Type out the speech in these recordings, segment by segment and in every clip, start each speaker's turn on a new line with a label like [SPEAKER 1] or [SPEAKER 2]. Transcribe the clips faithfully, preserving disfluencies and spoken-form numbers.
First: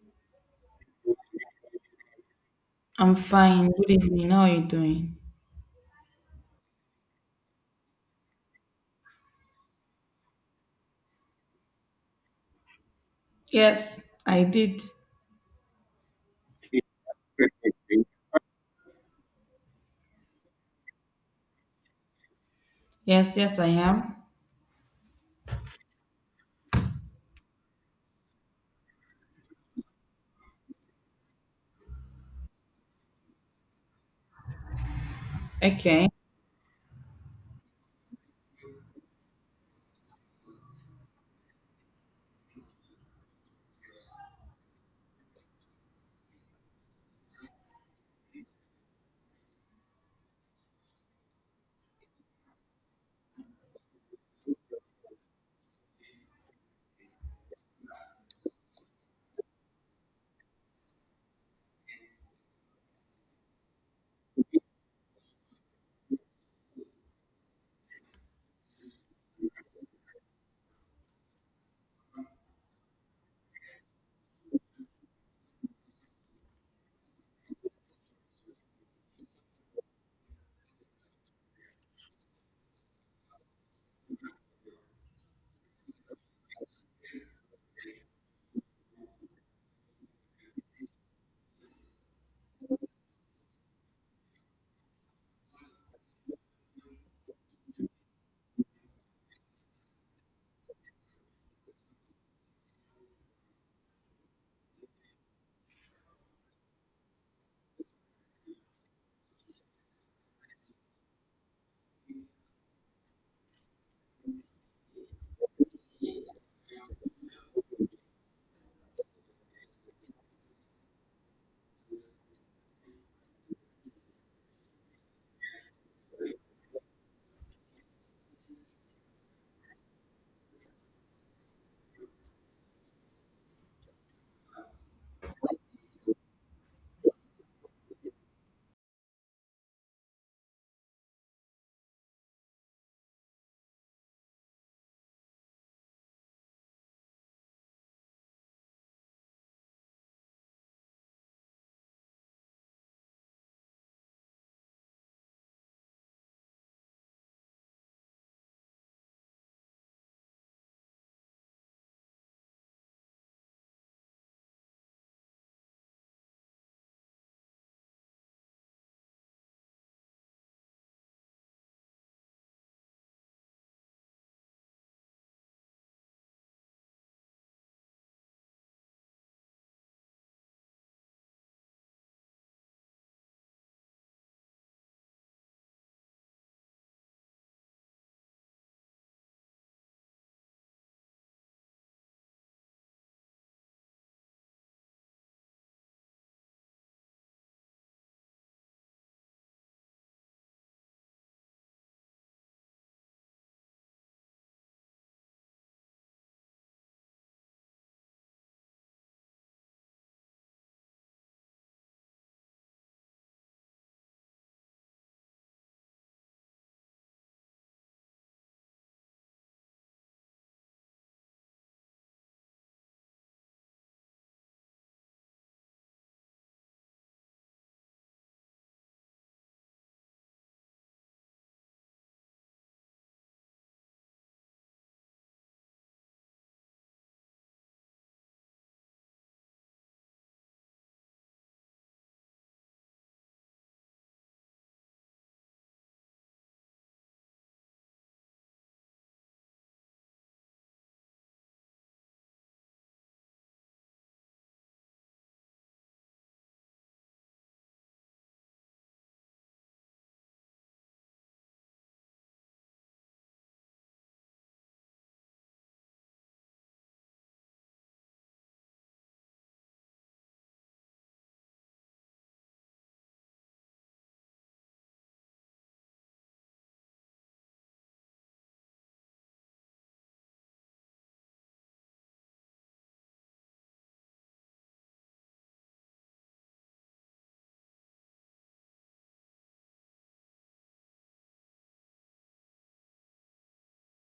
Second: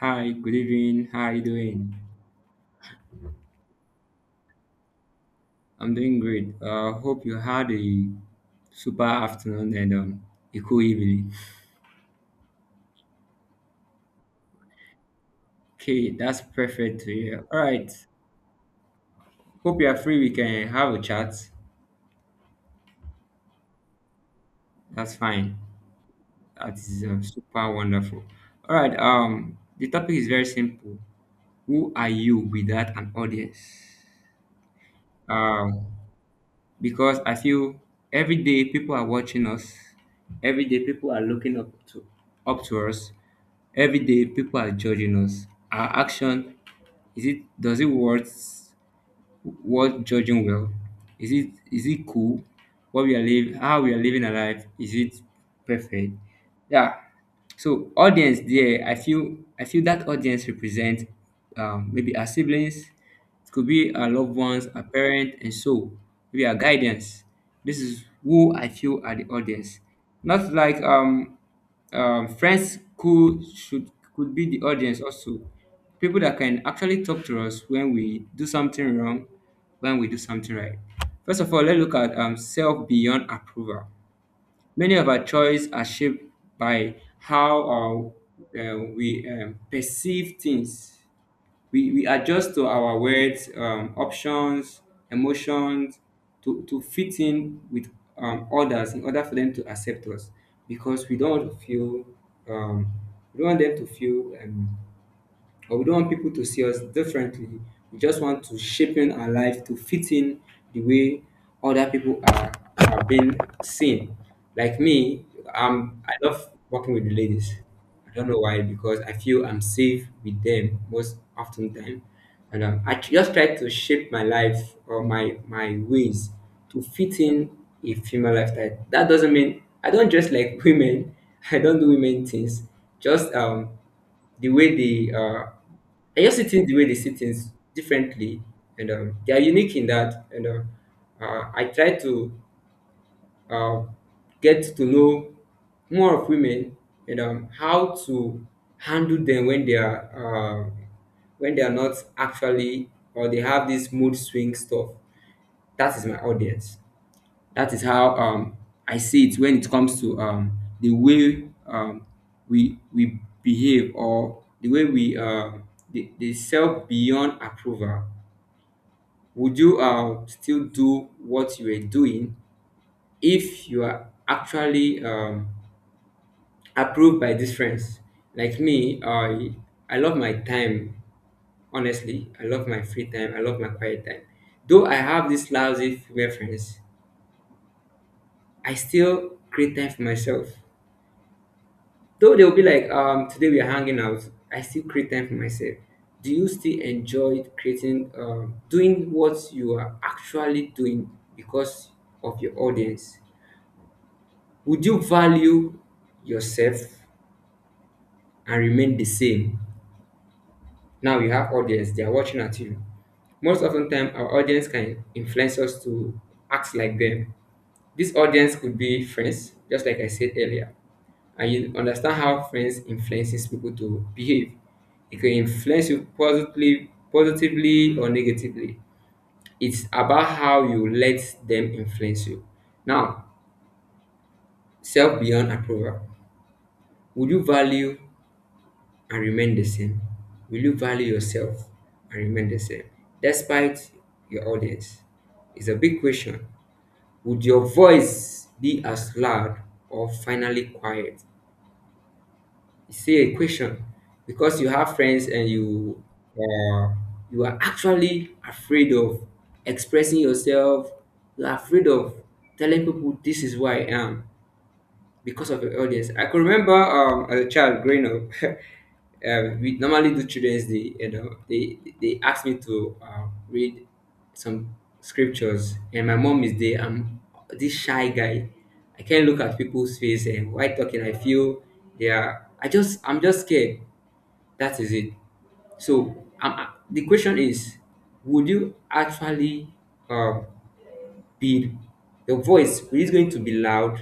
[SPEAKER 1] Hi, good evening. How are you doing?
[SPEAKER 2] I'm fine. Good evening. How are you doing?
[SPEAKER 1] I'm doing great. Uh, hope you had a super afternoon and um, a cool evening.
[SPEAKER 2] Yes, I did.
[SPEAKER 1] Okay, that's perfect to hear. All right. Hope you are free. We can have a chat.
[SPEAKER 2] Yes, yes, I am.
[SPEAKER 1] That's fine. That is um, super wonderful. All right. Um, the topic is very simple. Who are you without an audience? Um,
[SPEAKER 2] Okay.
[SPEAKER 1] because I feel every day people are watching us, every day people are looking up to up to us, every day people are judging us. Our action is it does it worth worth judging well? Is it is it cool? What we are living, how we are living our life, is it perfect? Yeah, so audience there, I feel I feel that audience represent um, maybe our siblings, it could be our loved ones, our parent, and so maybe our guidance. This is who I feel are the audience. Not like um, um, friends could should could be the audience also. People that can actually talk to us when we do something wrong, when we do something right. First of all, let's look at um, self beyond approval. Many of our choices are shaped by how our uh, we um, perceive things. We, we adjust to our words, um, options, emotions to, to fit in with um, others in order for them to accept us because we don't feel, um, we don't want them to feel um, or we don't want people to see us differently. We just want to shaping our life to fit in the way other people are, are being seen. Like me, um, I love working with the ladies. I don't know why, because I feel I'm safe with them most often time. And um, I just try to shape my life or my, my ways to fit in a female lifestyle. That doesn't mean I don't dress like women. I don't do women things. Just um, the way they uh I just see things the way they see things differently, and um, they are unique in that. And um, uh, I try to uh, get to know more of women and um, how to handle them when they are uh, when they are not actually or they have this mood swing stuff. That is my audience. That is how um, I see it when it comes to um, the way um, we we behave or the way we uh, the, the self beyond approval. Would you uh, still do what you were doing if you are actually um, approved by these friends? Like me, I I love my time. Honestly, I love my free time. I love my quiet time. Though I have these lousy female friends, I still create time for myself. Though they'll be like, um, today we are hanging out, I still create time for myself. Do you still enjoy creating, um, doing what you are actually doing because of your audience? Would you value yourself and remain the same? Now you have audience, they are watching at you. Most often time our audience can influence us to act like them. This audience could be friends, just like I said earlier. And you understand how friends influences people to behave. It can influence you positively positively or negatively. It's about how you let them influence you. Now, self beyond approval. Would you value and remain the same? Will you value yourself and remain the same despite your audience? It's a big question. Would your voice be as loud or finally quiet? It's still a question because you have friends and you uh, you are actually afraid of expressing yourself. You are afraid of telling people this is who I am because of the audience. I could remember um, as a child growing up, um, we normally do Children's Day. You know, they they asked me to um, read some scriptures, and my mom is there. I'm this shy guy. I can't look at people's face, and while talking, I feel they are. I just I'm just scared. That is it. So um, the question is, would you actually um, speed your voice is going to be loud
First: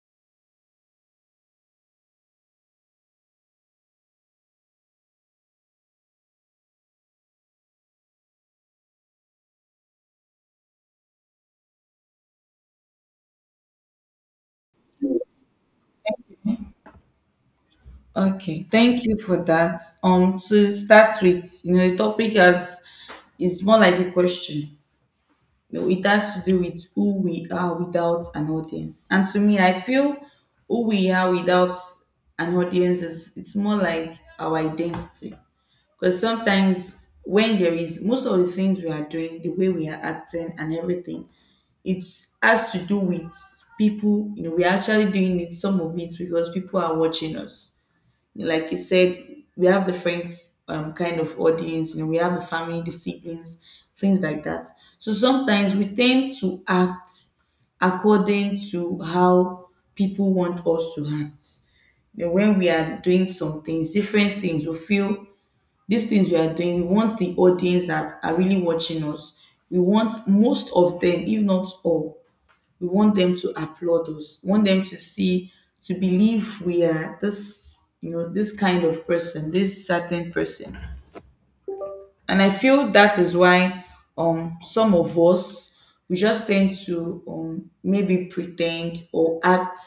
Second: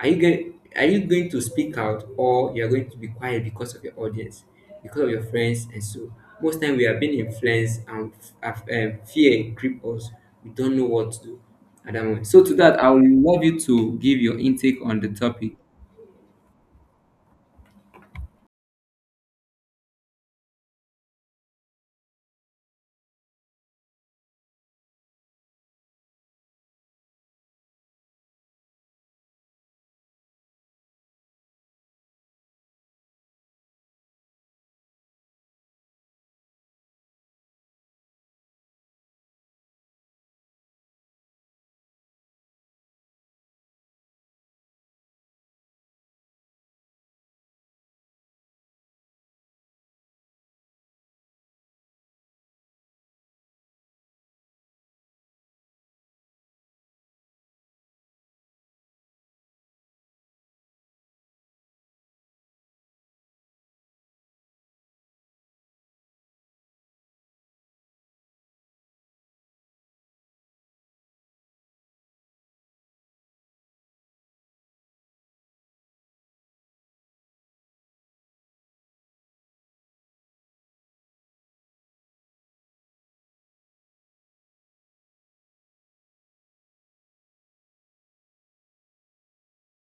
[SPEAKER 1] are you going are you going to speak out or you're going to be quiet because of your audience because of your friends and so most time we have been influenced and f- um, fear grip us, we don't know what to do at that moment. So to that, I would love you to give your intake on the topic.
[SPEAKER 2] Okay. Thank you for that. Um, to start with, you know, the topic has is more like a question. You know, it has to do with who we are without an audience. And to me, I feel who we are without an audience is it's more like our identity. Because sometimes when there is most of the things we are doing, the way we are acting and everything, it has to do with people. You know, we're actually doing it, some of it, because people are watching us. Like you said, we have the friends um, kind of audience, you know, we have the family, the siblings, things like that. So sometimes we tend to act according to how people want us to act. You know, when we are doing some things, different things, we feel these things we are doing, we want the audience that are really watching us. We want most of them, if not all, we want them to applaud us, we want them to see, to believe we are this, you know this kind of person, this certain person. And I feel that is why um some of us, we just tend to um maybe pretend or act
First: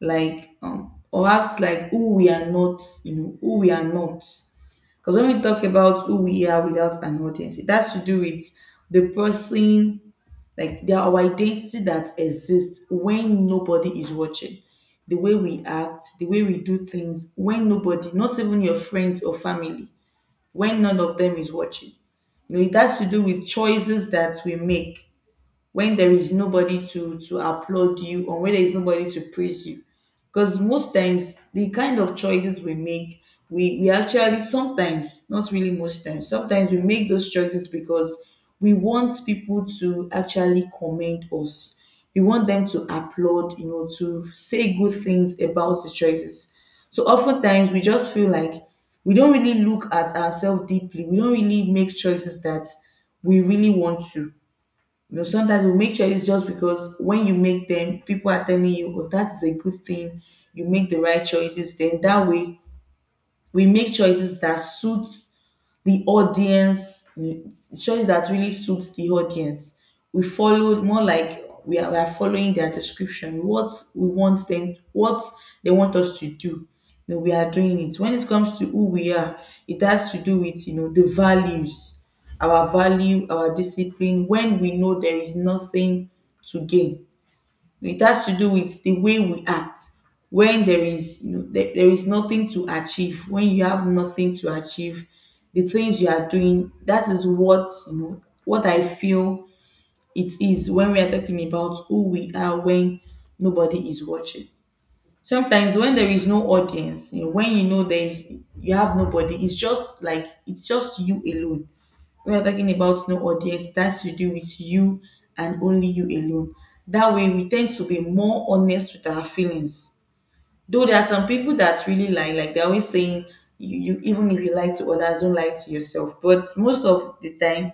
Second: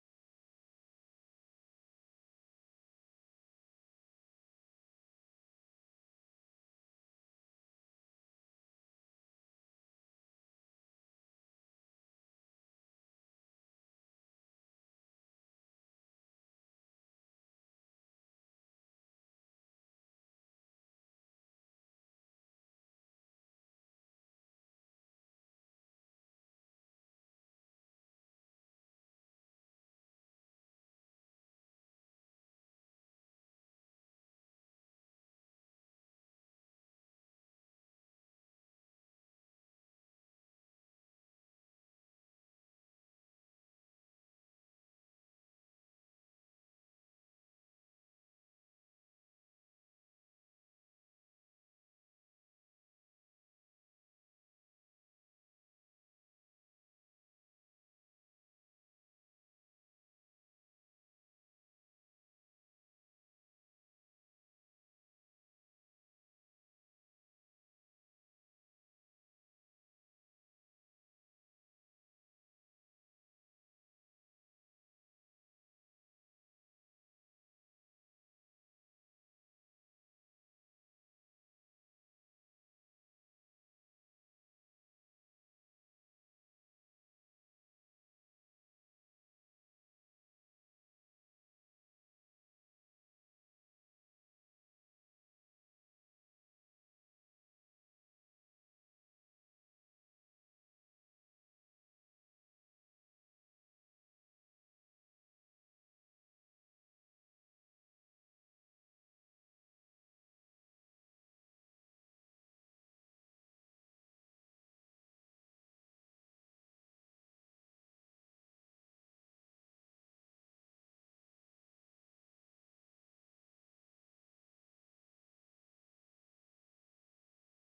[SPEAKER 2] like, um or act like who we are not, you know who we are not. Because when we talk about who we are without an audience, it has to do with the person, like they are our identity that exists when nobody is watching. The way we act, the way we do things, when nobody, not even your friends or family, when none of them is watching. You know, it has to do with choices that we make when there is nobody to to applaud you, or when there is nobody to praise you. Because most times the kind of choices we make, we we actually sometimes, not really most times, sometimes we make those choices because we want people to actually commend us. We want them to applaud, you know, to say good things about the choices. So oftentimes we just feel like we don't really look at ourselves deeply, we don't really make choices that we really want to. You know, sometimes we make choices just because when you make them, people are telling you, oh, that is a good thing. You make the right choices. Then that way, we make choices that suit the audience, mm, choice that really suits the audience. We followed, more like we are, we are following their description, what we want them, what they want us to do. You know, we are doing it. When it comes to who we are, it has to do with, you know, the values, our value, our discipline. When we know there is nothing to gain, it has to do with the way we act when there is, you know, there, there is nothing to achieve. When you have nothing to achieve, the things you are doing, that is what, you know, what I feel it is when we are talking about who we are when nobody is watching. Sometimes when there is no audience, you know, when you know there is, you have nobody, it's just like it's just you alone. We are talking about no audience. That's to do with you and only you alone. That way we tend to be more honest with our feelings. Though there are some people that really lie, like they're always saying, you, you, even if you lie to others, don't lie to yourself. But most of the time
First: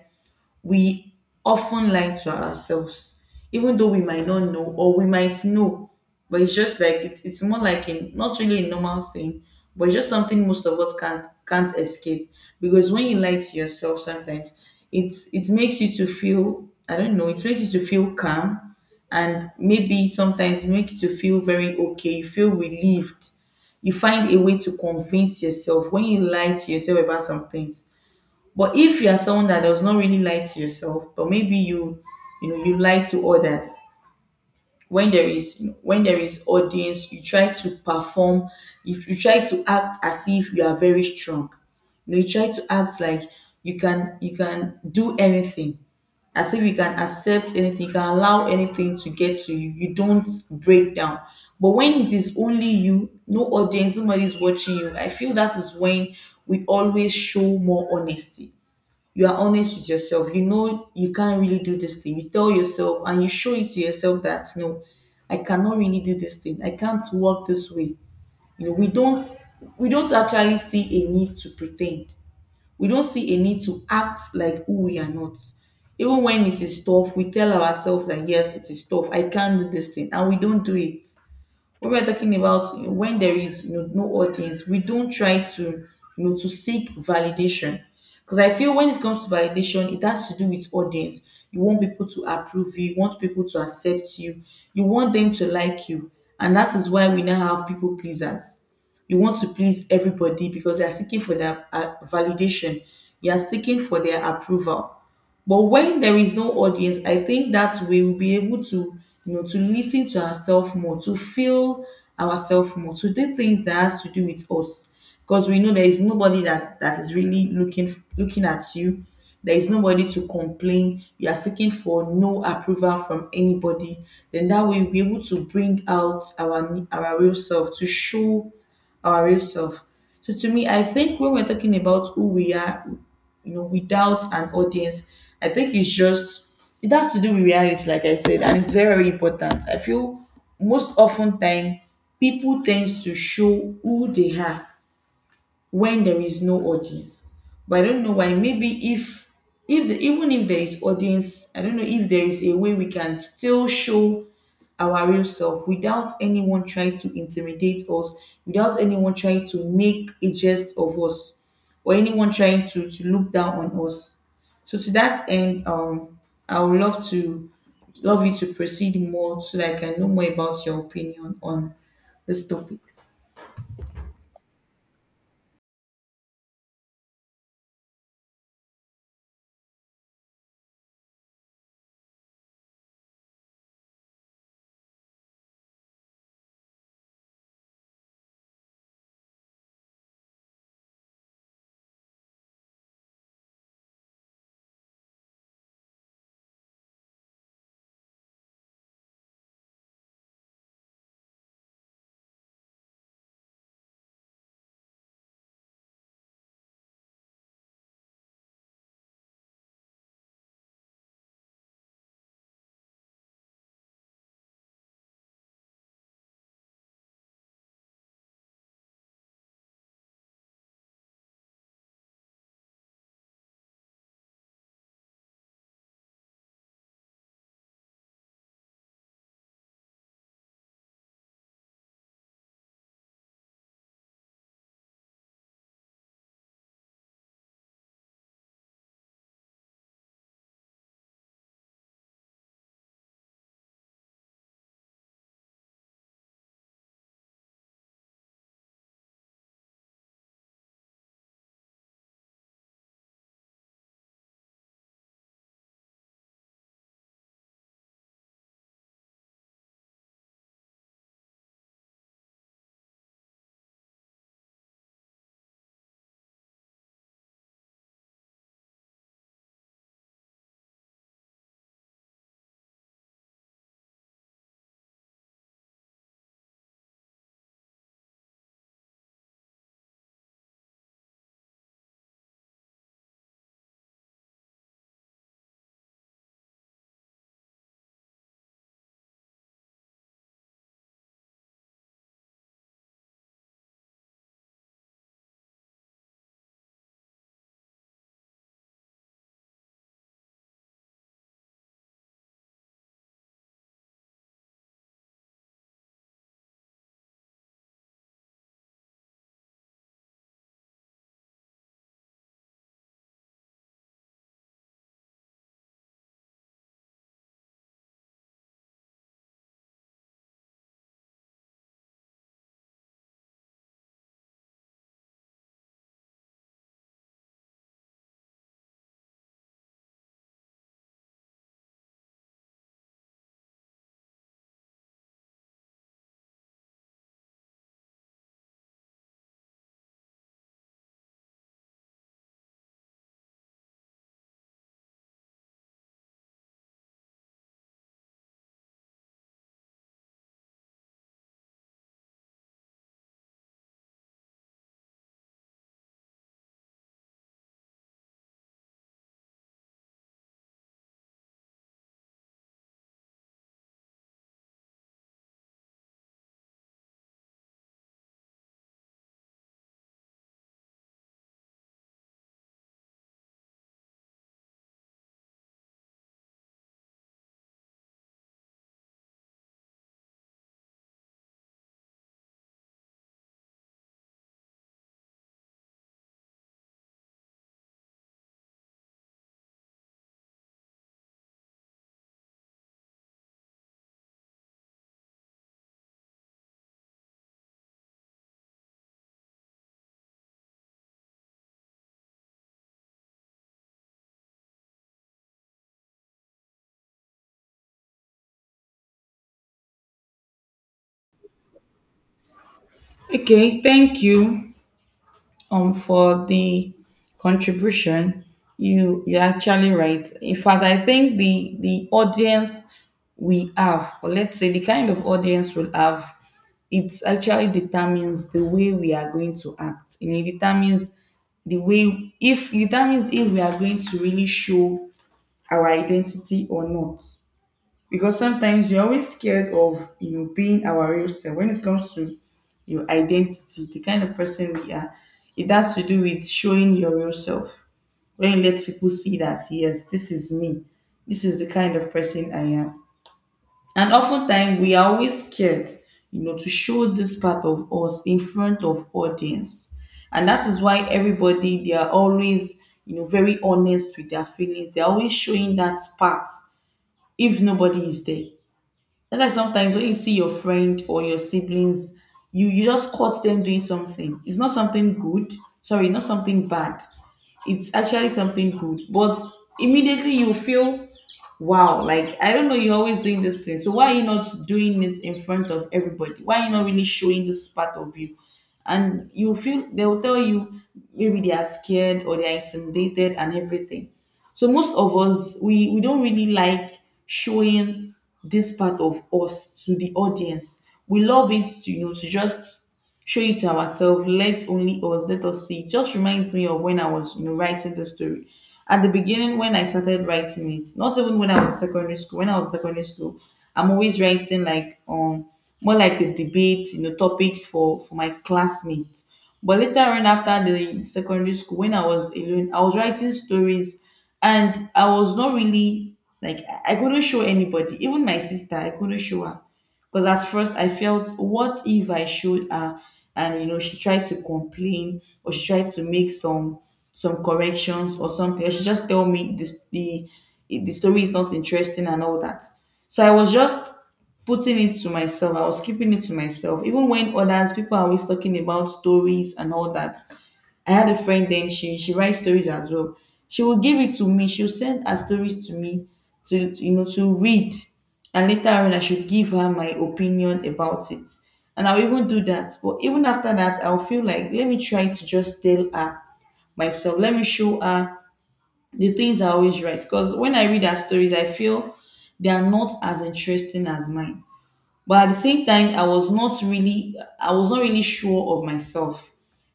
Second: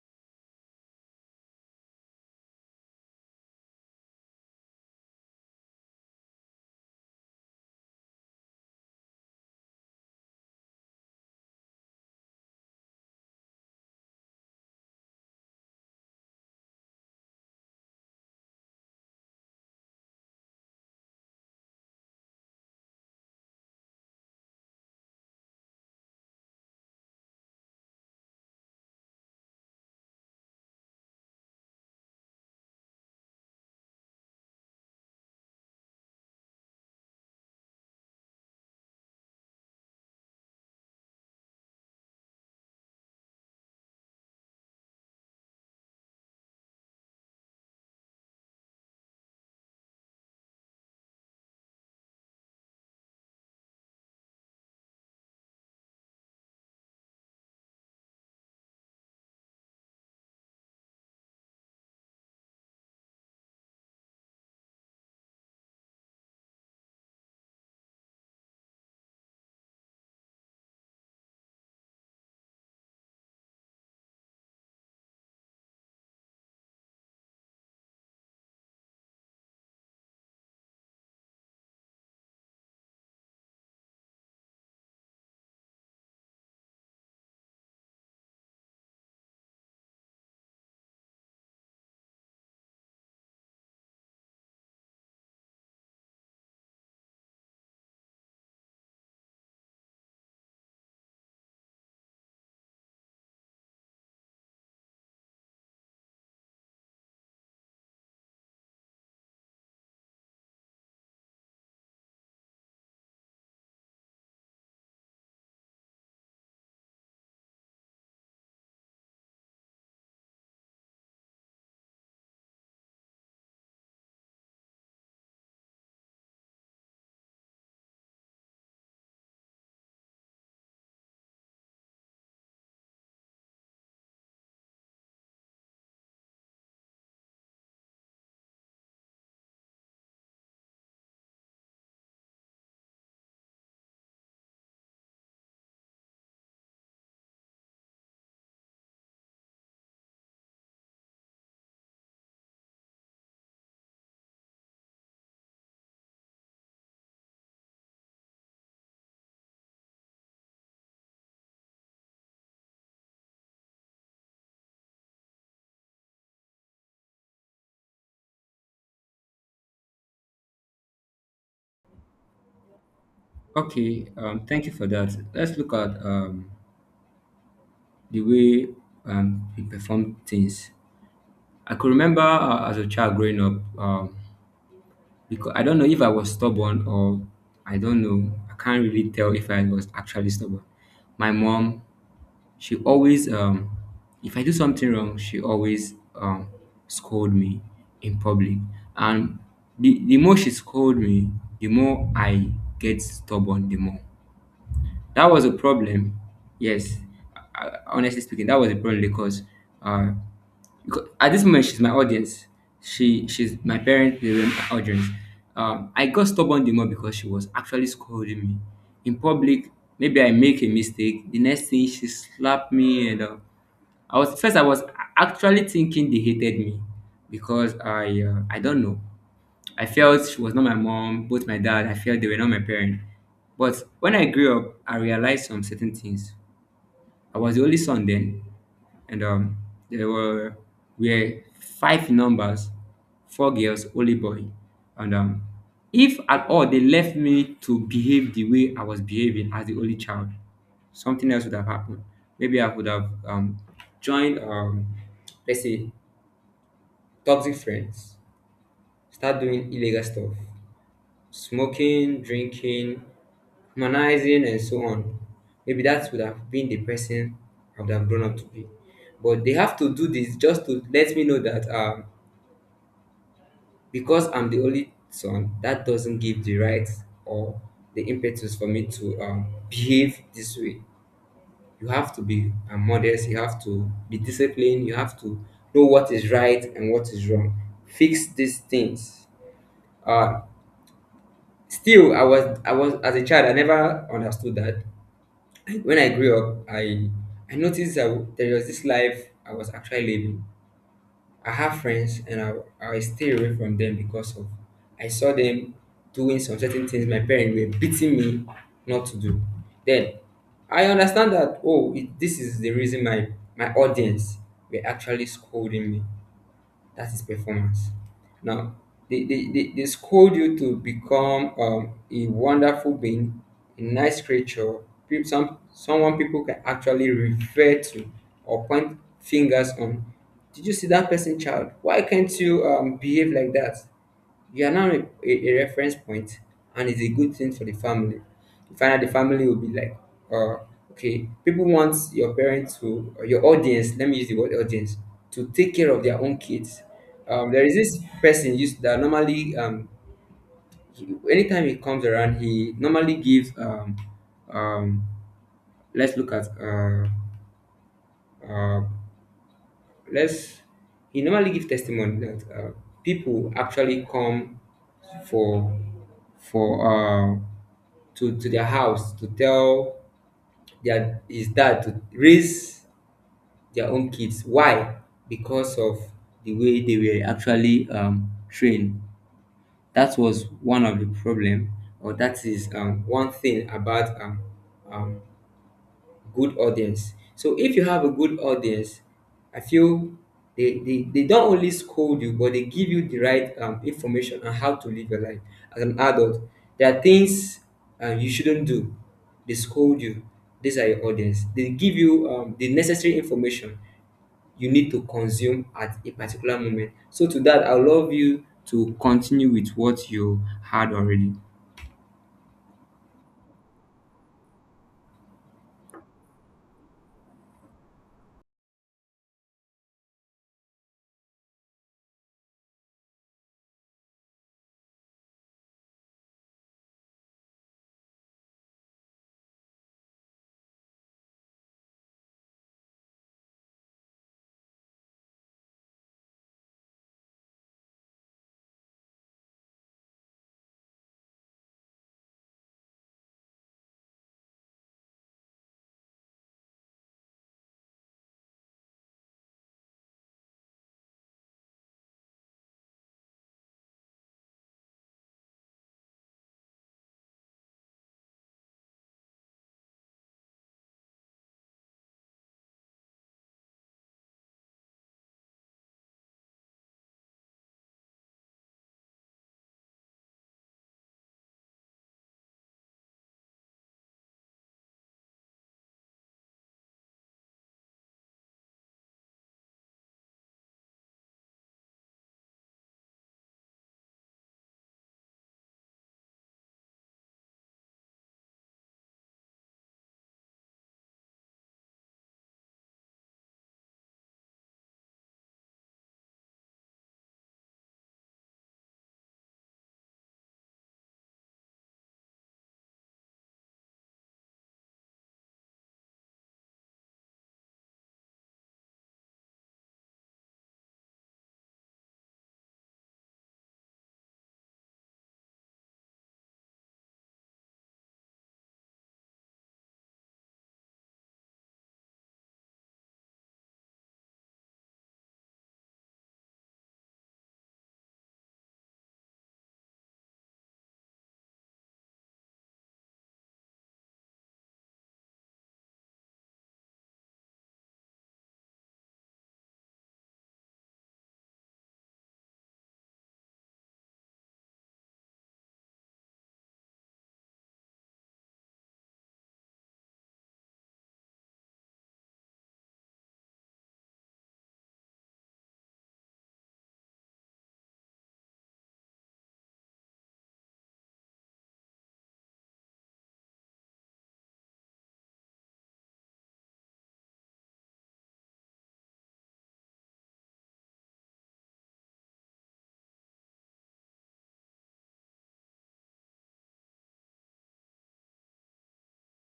[SPEAKER 2] we often lie to ourselves, even though we might not know, or we might know. But it's just like it's it's more like a not really a normal thing, but it's just something most of us can't can't escape. Because when you lie to yourself sometimes, it's, it makes you to feel, I don't know, it makes you to feel calm, and maybe sometimes it makes you to feel very okay, you feel relieved. You find a way to convince yourself when you lie to yourself about some things. But if you are someone that does not really lie to yourself, but maybe you, you know, you lie to others. When there is when there is audience, you try to perform. If you try to act as if you are very strong. You know, you try to act like you, can you can do anything, as if you can accept anything, you can allow anything to get to you. You don't break down. But when it is only you, no audience, nobody is watching you, I feel that is when we always show more honesty. You are honest with yourself, you know you can't really do this thing. You tell yourself and you show it to yourself that no, I cannot really do this thing, I can't work this way. You know, we don't we don't actually see a need to pretend. We don't see a need to act like who we are not. Even when it is tough, we tell ourselves that yes, it is tough, I can't do this thing, and we don't do it. What we're talking about, when there is, you know, no audience, we don't try to, you know, to seek validation. Because I feel when it comes to validation, it has to do with audience. You want people to approve you, you want people to accept you, you want them to like you. And that is why we now have people pleasers. You want to please everybody because they are seeking for their uh, validation. You are seeking for their approval. But when there is no audience, I think that we will be able to, you know, to listen to ourselves more, to feel ourselves more, to do things that has to do with us. Because we know there is nobody that that is really looking looking at you. There is nobody to complain. You are seeking for no approval from anybody. Then that way we'll be able to bring out our our real self, to show our real self. So to me, I think when we're talking about who we are, you know, without an audience, I think it's just, it has to do with reality, like I said, and it's very, very important. I feel most often time people tend to show who they are when there is no audience. But I don't know why. Maybe if, if the, even if there is audience, I don't know if there is a way we can still show our real self without anyone trying to intimidate us, without anyone trying to make a jest of us, or anyone trying to, to look down on us. So to that end, um, I would love to love you to proceed more so that I can know more about your opinion on this topic.
[SPEAKER 1] Okay, um, thank you for that. Let's look at um, the way um, we perform things. I could remember uh, as a child growing up, um, because I don't know if I was stubborn or I don't know. I can't really tell if I was actually stubborn. My mom, she always um if I do something wrong, she always um scold me in public. And the, the more she scold me, the more I get stubborn the more. That was a problem. Yes, I, I- honestly speaking, that was a problem because, uh, because at this moment she's my audience. She she's my parent. They were my audience. Um, I got stubborn the more because she was actually scolding me in public. Maybe I make a mistake. The next thing she slapped me and. Uh, I was first I was actually thinking they hated me because I uh, I don't know I felt she was not my mom, both my dad, I felt they were not my parents. But when I grew up, I realized some certain things. I was the only son then, and um, there were we were five numbers, four girls, only boy. And um, if at all they left me to behave the way I was behaving as the only child, something else would have happened. Maybe I would have um, joined, um, let's say, toxic friends, start doing illegal stuff, smoking, drinking, humanizing, and so on. Maybe that would have been the person I would have grown up to be. But they have to do this just to let me know that um, because I'm the only son, that doesn't give the right or the impetus for me to um, behave this way. You have to be uh, modest, you have to be disciplined, you have to know what is right and what is wrong. Fix these things. Uh, Still, I was, I was, as a child, I never understood that. When I grew up, I I noticed that there was this life I was actually living. I have friends, and I I stay away from them because of I saw them doing some certain things my parents were beating me not to do. Then I understand that oh, it, this is the reason my my audience were actually scolding me. That is performance. Now, they, they, they, they scold you to become um, a wonderful being, a nice creature, peop- some, someone people can actually refer to or point fingers on. Did you see that person, child? Why can't you um, behave like that? You are now a, a, a reference point, and it's a good thing for the family. You find out the family will be like, uh, okay, people want your parents to, or your audience, let me use the word audience, to take care of their own kids. Um, there is this person used that normally, um, he, anytime he comes around, he normally gives, um, um, let's look at uh, uh, let's he normally give testimony that uh, people actually come for for uh, to to their house to tell their his dad to raise their own kids. Why? Because of the way they were actually um, trained. That was one of the problem, or that is um, one thing about um, um, good audience. So if you have a good audience, I feel they, they, they don't only scold you, but they give you the right um, information on how to live your life as an adult. There are things uh, you shouldn't do. They scold you. These are your audience. They give you um, the necessary information you need to consume at a particular moment. So to that, I would love you to continue with what you had already.
[SPEAKER 2] Okay, thank you. Um for the contribution, you you're actually right. In fact, I think the the audience we have, or let's say the kind of audience we'll have, it actually determines the way we are going to act. You know, it determines the way, if it determines if we are going to really show our identity or not. Because sometimes we're always scared of, you know, being our real self. When it comes to your identity, the kind of person we are, it has to do with showing your real self. When you let people see that yes, this is me, this is the kind of person I am. And oftentimes we are always scared, you know, to show this part of us in front of audience. And that is why everybody, they are always, you know, very honest with their feelings, they're always showing that part if nobody is there. That's why sometimes when you see your friend or your siblings, you you just caught them doing something. It's not something good. Sorry, not something bad. It's actually something good. But immediately you feel, wow, like I don't know, you're always doing this thing. So why are you not doing it in front of everybody? Why are you not really showing this part of you? And you feel they will tell you maybe they are scared or they are intimidated and everything. So most of us, we, we don't really like showing this part of us to the audience. We love it to, you know, to just show it to ourselves. Let only us, let us see. It just reminds me of when I was, you know, writing the story. At the beginning, when I started writing it, not even when I was in secondary school, when I was in secondary school, I'm always writing like, um, more like a debate, you know, topics for, for my classmates. But later on, after the secondary school, when I was alone, I was writing stories, and I was not really like I I couldn't show anybody, even my sister. I couldn't show her. Because at first I felt, what if I showed her and you know she tried to complain or she tried to make some some corrections or something, or she just tell me this the the story is not interesting and all that. So I was just putting it to myself. I was keeping it to myself. Even when others people are always talking about stories and all that, I had a friend then she she writes stories as well. She will give it to me. She'll send her stories to me to to, you know to read, and later on I should give her my opinion about it. And I'll even do that. But even after that, I'll feel like let me try to just tell her myself. Let me show her the things I always write. Because when I read her stories, I feel they are not as interesting as mine, but at the same time, i was not really i was not really sure of myself,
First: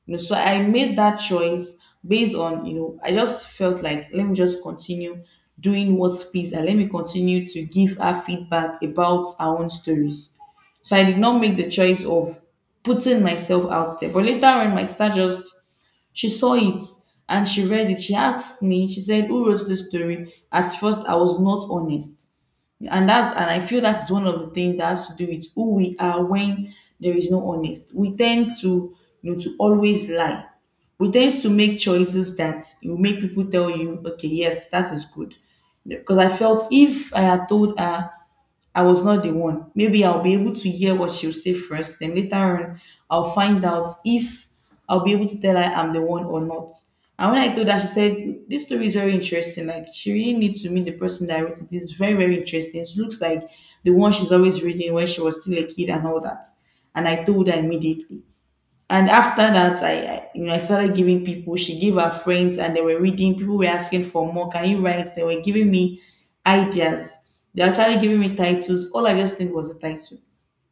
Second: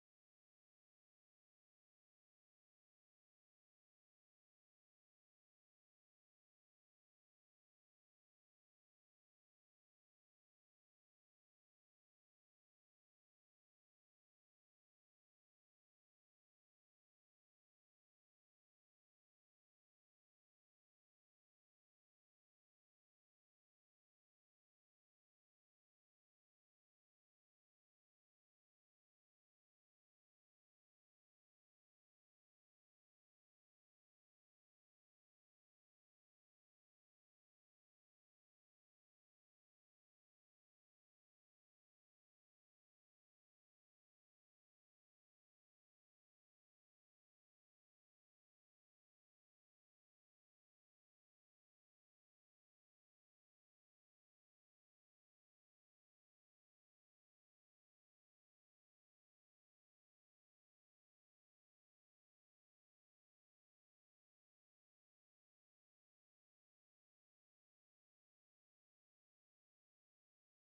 [SPEAKER 2] you know. So I made that choice based on, you know, I just felt like let me just continue doing what's peace, and let me continue to give her feedback about our own stories. So I did not make the choice of putting myself out there, but later on, my star just she saw it and she read it. She asked me, she said, "Who wrote this story?" At first, I was not honest. And that's and I feel that is one of the things that has to do with who we are. When there is no honest, we tend to you know to always lie. We tend to make choices that will make people tell you, okay, yes, that is good. Because I felt if I had told her I was not the one, maybe I'll be able to hear what she'll say first, then later on, I'll find out if I'll be able to tell her I'm the one or not. And when I told her, she said, "This story is very interesting. Like, she really needs to meet the person that wrote it. It's very, very interesting. It looks like the one she's always reading when she was still a kid and all that." And I told her immediately. And after that, I, I you know I started giving people. She gave her friends, and they were reading. People were asking for more. Can you write? They were giving me ideas. They actually giving me titles. All I just did was a title,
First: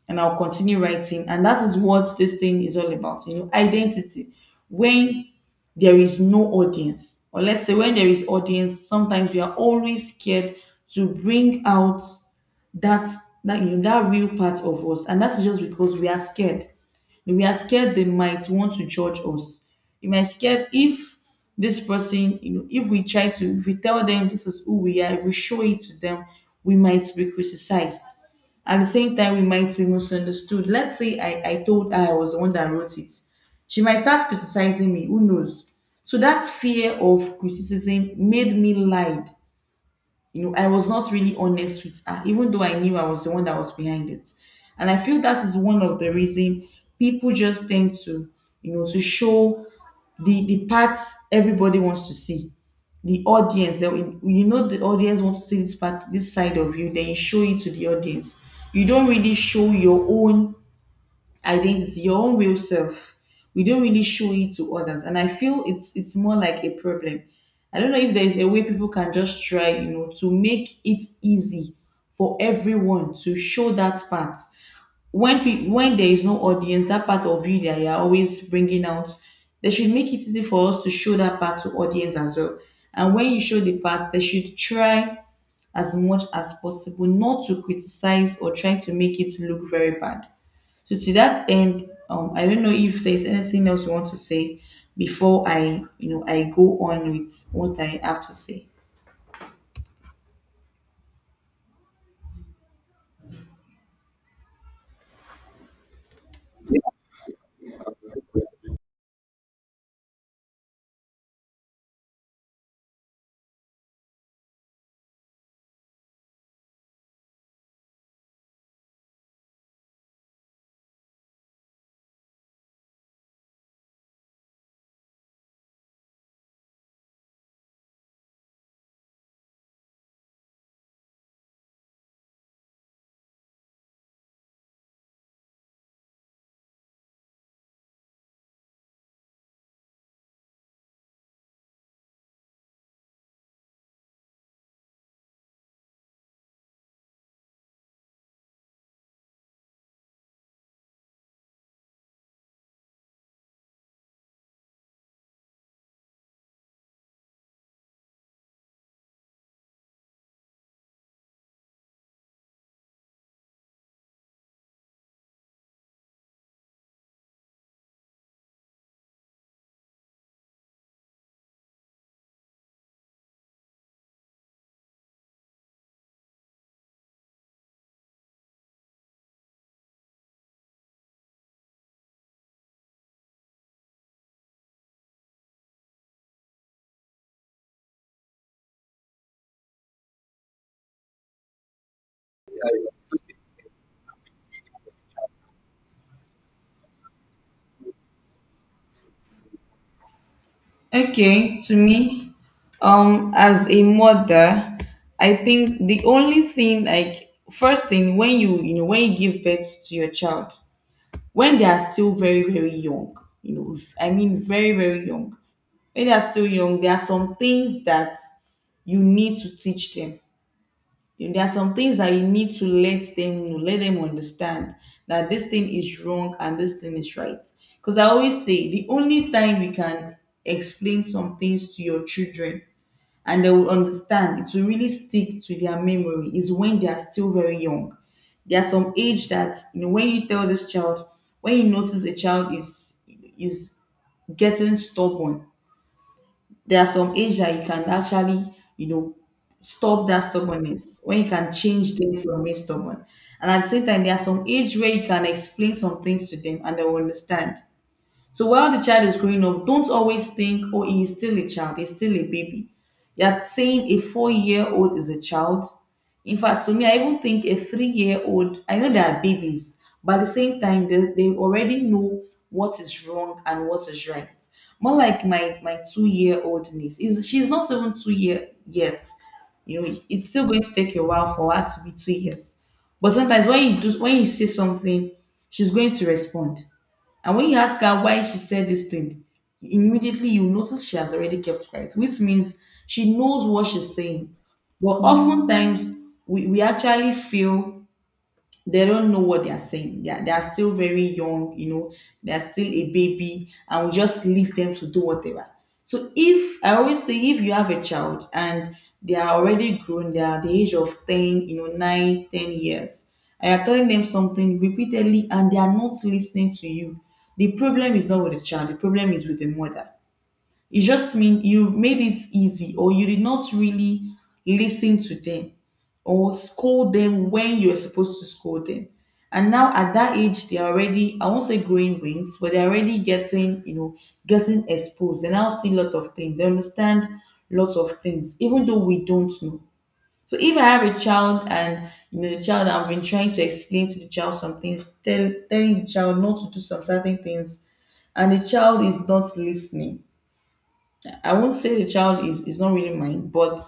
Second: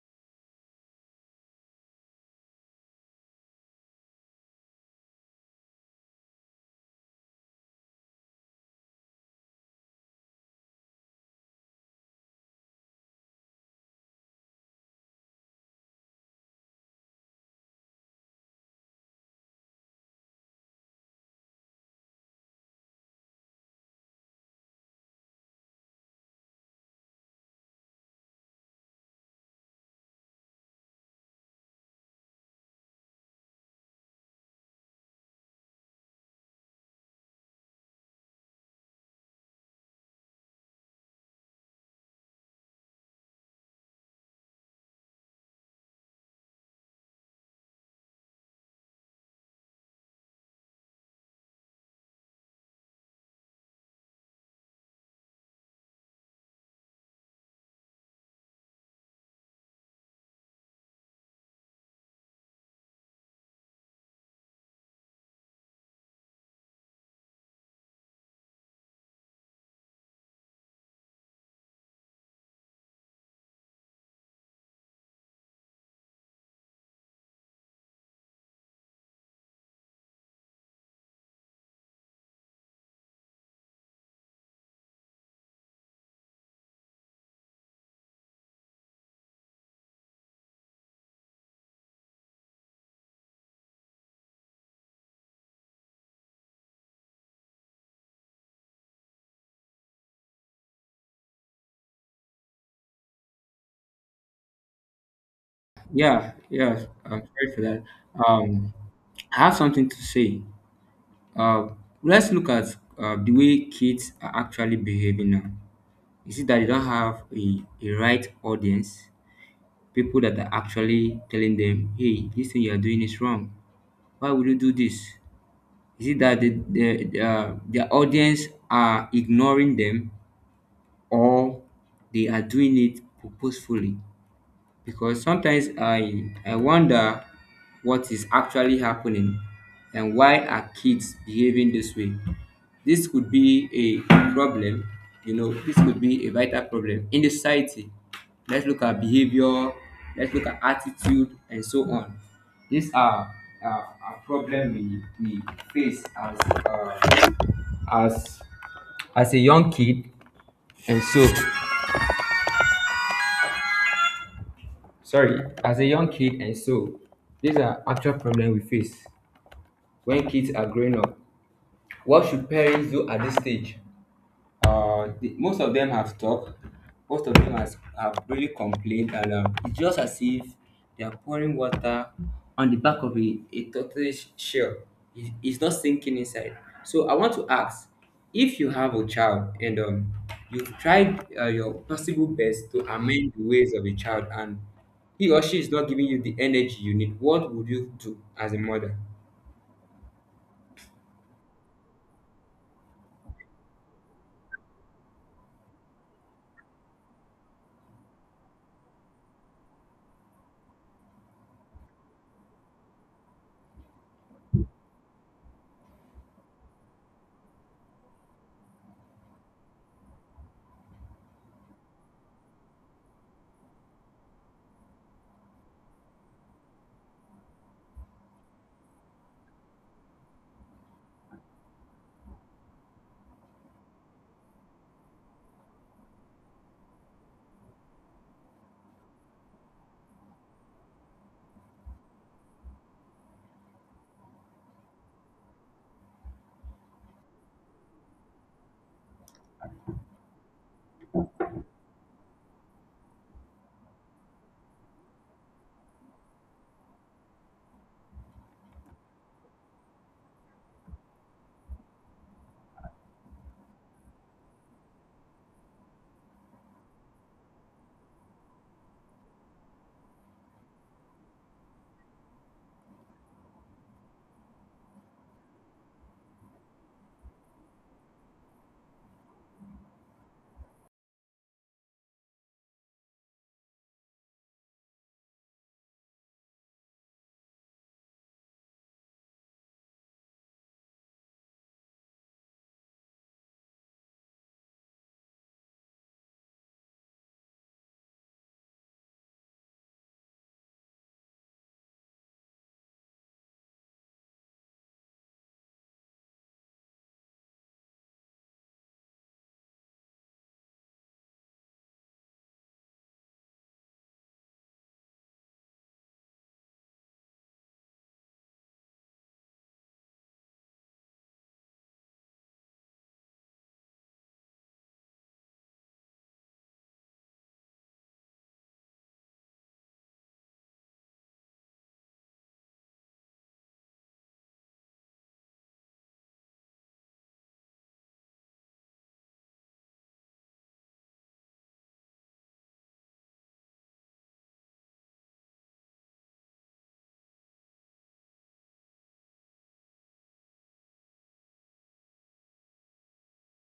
[SPEAKER 2] and I'll continue writing. And that is what this thing is all about. You know, identity. When there is no audience, or let's say when there is audience, sometimes we are always scared to bring out that that you know, that real part of us, and that's just because we are scared. We are scared they might want to judge us. We might scared if this person, you know, if we try to, if we tell them this is who we are, if we show it to them, we might be criticized. At the same time, we might be misunderstood. Let's say I, I told her I was the one that wrote it. She might start criticizing me. Who knows? So that fear of criticism made me lie, you know. I was not really honest with her, even though I knew I was the one that was behind it. And I feel that is one of the reason people just tend to, you know, to show the the parts everybody wants to see. The audience, that you know, the audience wants to see this part, this side of you. Then you show it to the audience. You don't really show your own identity, your own real self. We don't really show it to others. And I feel it's it's more like a problem. I don't know if there's a way people can just try, you know, to make it easy for everyone to show that part when pe- when there is no audience. That part of you that you are always bringing out, they should make it easy for us to show that part to audience as well. And when you show the part, they should try as much as possible not to criticize or try to make it look very bad. So to that end, um, I don't know if there's anything else you want to say before I, you know, I go on with what I have to say.
[SPEAKER 1] Yeah, yeah. I'm sorry for that. Um, I have something to say. Uh, let's look at uh, the way kids are actually behaving now. You see that they don't have a, a right audience, people that are actually telling them, hey, this thing you're doing is wrong. Why would you do this? Is it that the, the, uh, their audience are ignoring them or they are doing it purposefully? Because sometimes I I wonder what is actually happening and why are kids behaving this way. This could be a problem, you know, this could be a vital problem in the society. Let's look at behavior, let's look at attitude and so on. These are uh, a problem we, we face as uh, as as a young kid and so Sorry, as a young kid and so, these are actual problems we face when kids are growing up. What should parents do at this stage? Uh, the, most of them have talked, most of them has, have really complained, and um, it's just as if they are pouring water on the back of a, a tortoise shell. It, it's not sinking inside. So I want to ask if you have a child and um, you've tried uh, your possible best to amend the ways of a child, and he or she is not giving you the energy you need, what would you do as a mother?
[SPEAKER 2] Okay, to me, um, as a mother, I think the only thing, like, first thing, when you, you know, when you give birth to your child, when they are still very, very young, you know, I mean, very, very young, when they are still young, there are some things that you need to teach them. There are some things that you need to let them know, let them understand that this thing is wrong and this thing is right. Because I always say the only time you can explain some things to your children and they will understand, it will really stick to their memory, is when they are still very young. There's some age that you know when you tell this child, when you notice a child is is getting stubborn, there are some age that you can actually, you know, stop that stubbornness, when you can change them from being stubborn. And at the same time, there are some age where you can explain some things to them and they will understand. So while the child is growing up, don't always think, oh, he is still a child, he's still a baby. You're saying a four year old is a child. In fact, to me, I even think a three year old, I know they are babies, but at the same time, they, they already know what is wrong and what is right. More like my, my two year old niece. Is She's not even two year yet. You know, it's still going to take a while for her to be two years. But sometimes when you do, when you say something, she's going to respond. And when you ask her why she said this thing, immediately you notice she has already kept quiet, which means she knows what she's saying. But Mm. oftentimes, we, we actually feel they don't know what they are saying. They are, they are still very young, you know, they are still a baby, and we just leave them to do whatever. So if I always say if you have a child and they are already grown, they are at the age of ten, you know, nine, ten years, and you're telling them something repeatedly and they are not listening to you, the problem is not with the child, the problem is with the mother. It just means you made it easy, or you did not really listen to them or scold them when you were supposed to scold them. And now at that age, they're already, I won't say growing wings, but they're already getting, you know, getting exposed. They now see a lot of things. They understand lots of things, even though we don't know. So if I have a child, and you know the child, I've been trying to explain to the child some things, tell, telling the child not to do some certain things, and the child is not listening, I won't say the child is, is not really mine, but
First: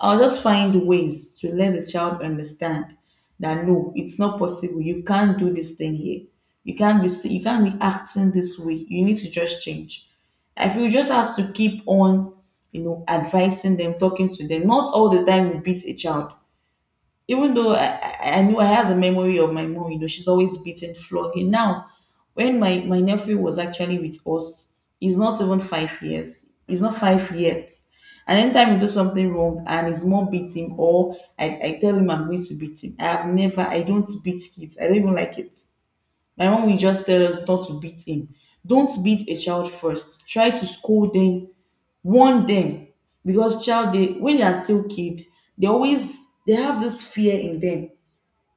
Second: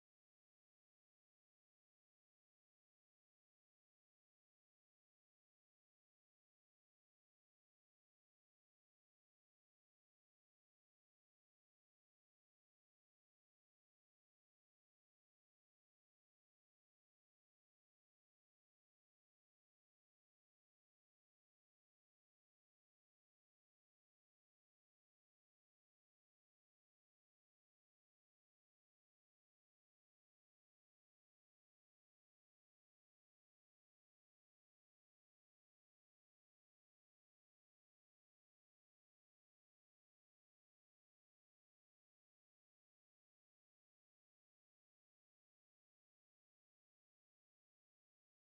[SPEAKER 2] I'll just find ways to let the child understand that no, it's not possible. You can't do this thing here. You can't be si- you can't be acting this way. You need to just change. I feel you just have to keep on, you know, advising them, talking to them. Not all the time you beat a child, even though I, I I knew I had the memory of my mom, you know, she's always beaten, flogging. Now, when my, my nephew was actually with us, he's not even five years. He's not five yet. And anytime you do something wrong and his mom beats him, or I, I tell him I'm going to beat him, I have never, I don't beat kids. I don't even like it. My mom will just tell us not to beat him. Don't beat a child first. Try to scold them, warn them, because child, they, when they are still kids, they always, they have this fear in them.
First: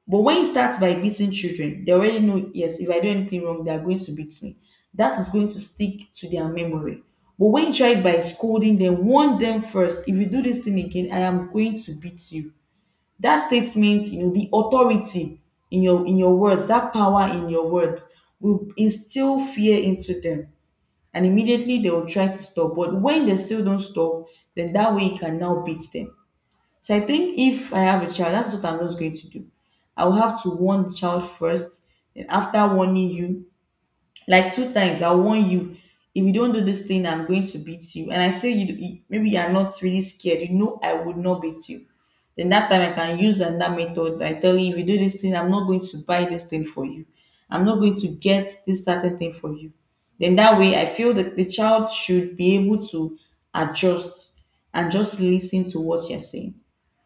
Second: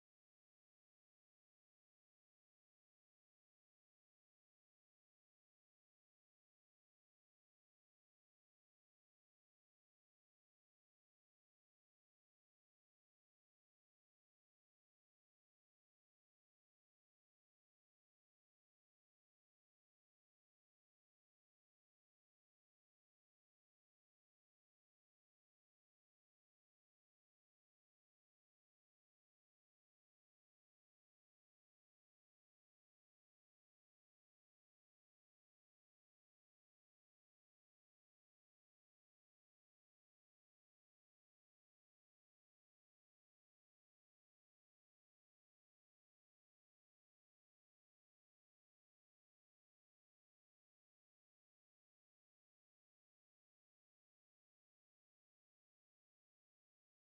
[SPEAKER 2] But when you start by beating children, they already know, yes, if I do anything wrong, they are going to beat me. That is going to stick to their memory. But when you try it by scolding them, warn them first, if you do this thing again I am going to beat you, that statement, you know, the authority in your in your words, that power in your words will instill fear into them, and immediately they will try to stop. But when they still don't stop, then that way you can now beat them. So I think if I have a child, that's what I'm just going to do. I will have to warn the child first, and after warning you, like two times I warn you, if you don't do this thing I'm going to beat you, and I say you you- maybe you're not really scared, you know I would not beat you, then that time I can use another method. I tell you, if you do this thing I'm not going to buy this thing for you, I'm not going to get this certain thing for you, then that way I feel that the child should be able to adjust and just listen to what you're saying.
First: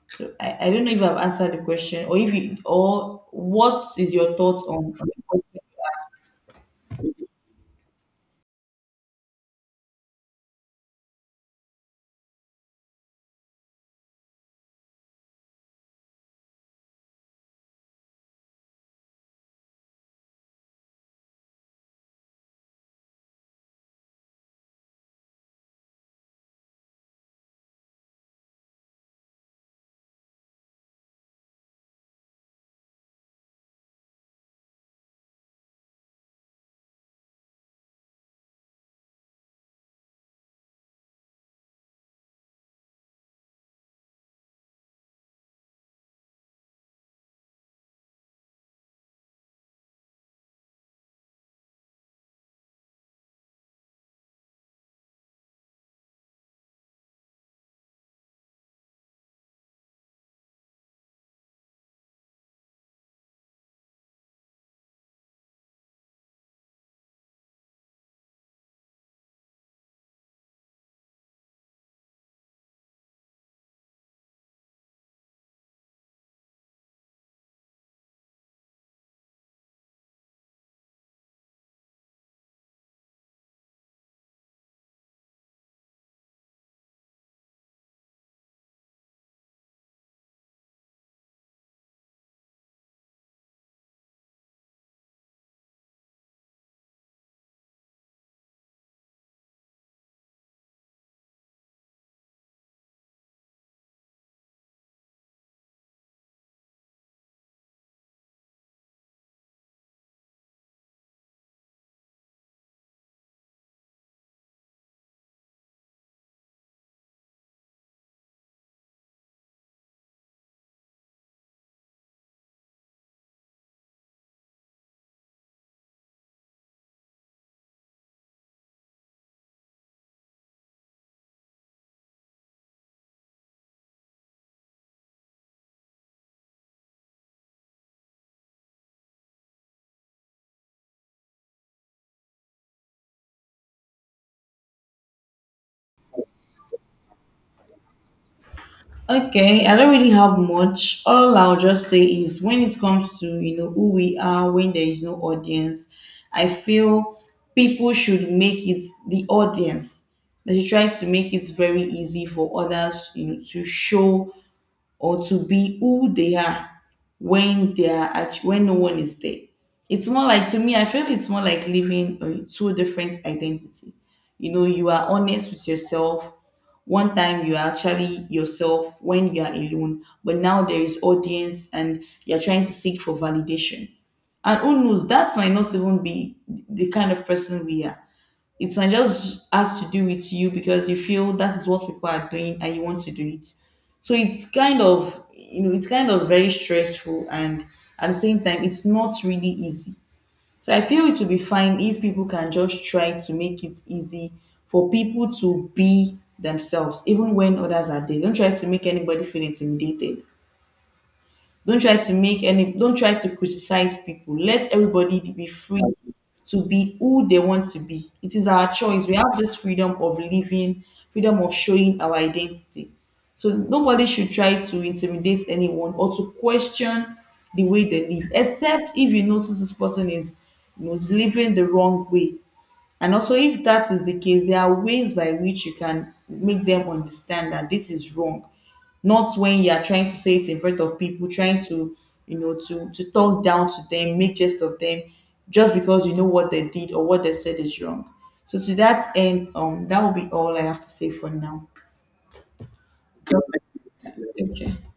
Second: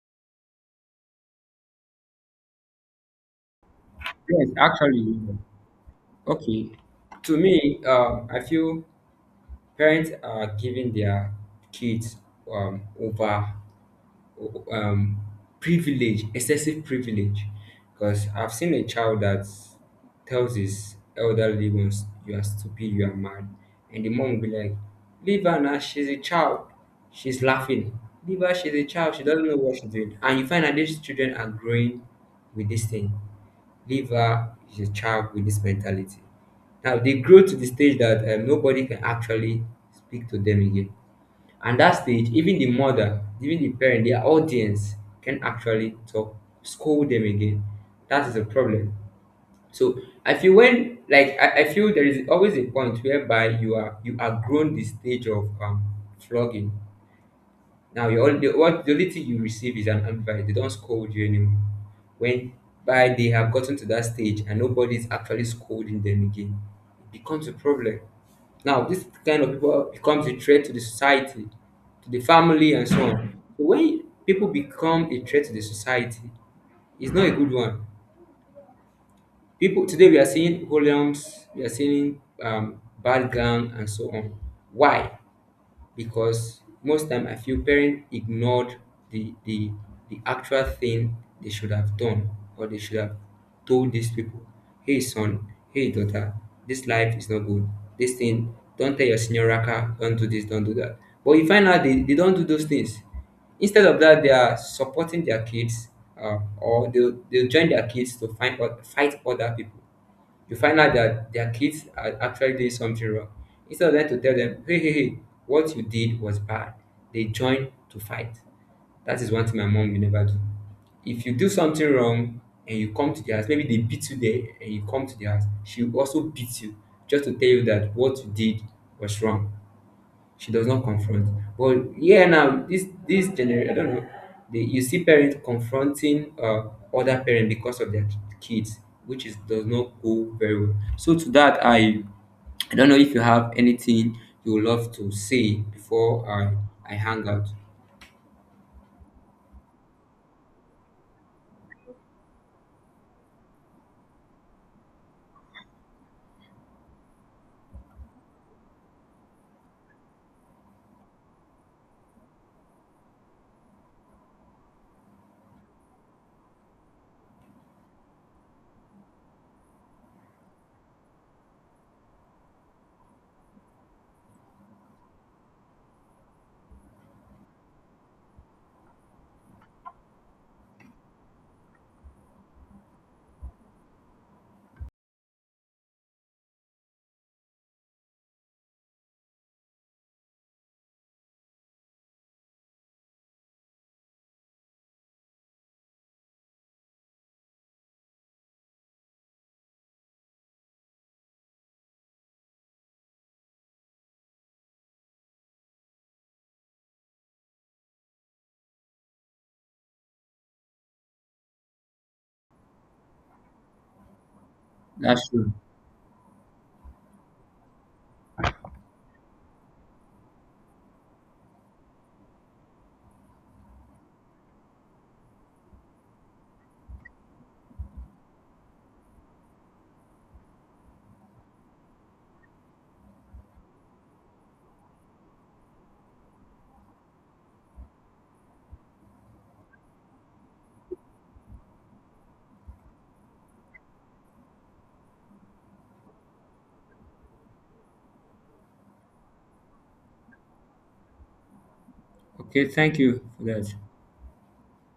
[SPEAKER 2] So i, I don't know if I've answered the question, or if you, or what is your
[SPEAKER 1] Yes,
[SPEAKER 2] thoughts on, on
[SPEAKER 1] actually.
[SPEAKER 2] the question?
[SPEAKER 1] Okay. To me, um, I feel parents are giving their kids um, over um, privilege, excessive privilege. Because I've seen a child that tells his elderly ones, "You are stupid, you are mad," and the mom will be like, "Leave her now. She's a child. She's laughing. Leave her. She's a child. She doesn't know what she's doing." And you find that these children are growing with this thing. Leave her. She's a child with this mentality. Now they grow to the stage that um, nobody can actually speak to them again. At that stage, even the mother, even the parent, their audience can actually talk, scold them again. That is a problem. So I feel when like I, I feel there is always a point whereby you are you are grown the stage of um flogging. Now you only what the only thing you receive is an advice. They don't scold you anymore. When by they have gotten to that stage and nobody is actually scolding them again, it becomes a problem. Now this kind of people becomes a threat to the society, to the family and so on. So, when people become a threat to the society, it's not a good one. People today, we are seeing hoodlums, we are seeing um, bad gang and so on. Why? Because most time I feel parents ignored the the the actual thing they should have done or they should have told these people, hey son, hey daughter, this life is not good. This thing, don't tell your senior raka, don't do this, don't do that. But you find out they, they don't do those things. Instead of that, they are supporting their kids, uh, or they'll, they'll join their kids to find out, fight other people. You find out that their kids are actually doing something wrong. Instead of them to tell them, hey, hey, hey, what you did was bad, they join to fight. That is one thing my mom will never do. If you do something wrong and you come to the house, maybe they beat you there and you come to the house, she will also beat you just to tell you that what you did was wrong. She does not confront. But yeah, now this this generation, I don't know. They, you see parents confronting uh, other parents because of their kids, which is does not go very well. So to that, I I don't know if you have anything you would love to say before I I hang out.
[SPEAKER 2] Okay, I don't really have much. All I'll just say is, when it comes to, you know, who we are when there is no audience, I feel people should make it the audience. They should try to make it very easy for others, you know, to show or to be who they are when they are act- when no one is there. It's more like, to me, I feel it's more like living uh, two different identity. You know, you are honest with yourself one time, you are actually yourself when you are alone, but now there is audience and you're trying to seek for validation, and who knows, that might not even be the kind of person we are. It might just has to do with you because you feel that is what people are doing and you want to do it. So it's kind of, you know, it's kind of very stressful, and at the same time it's not really easy. So I feel it will be fine if people can just try to make it easy for people to be themselves, even when others are there. Don't try to make anybody feel intimidated, don't try to make any don't try to criticize people, let everybody
[SPEAKER 1] That's
[SPEAKER 2] be
[SPEAKER 1] true.
[SPEAKER 2] free to be who they want to be. It is our choice, we have this freedom of living, freedom of showing our identity, so nobody should try to intimidate anyone or to question the way they live, except if you notice this person is, you know, is living the wrong way. And also, if that is the case, there are ways by which you can make them understand that this is wrong. Not when you are trying to say it in front of people, trying to, you know, to to talk down to them, make jest of them, just because you know what they did or what they said is wrong. So to that end, um, that will be all I have to say for now.
[SPEAKER 1] Okay, thank you for that.
[SPEAKER 2] Okay.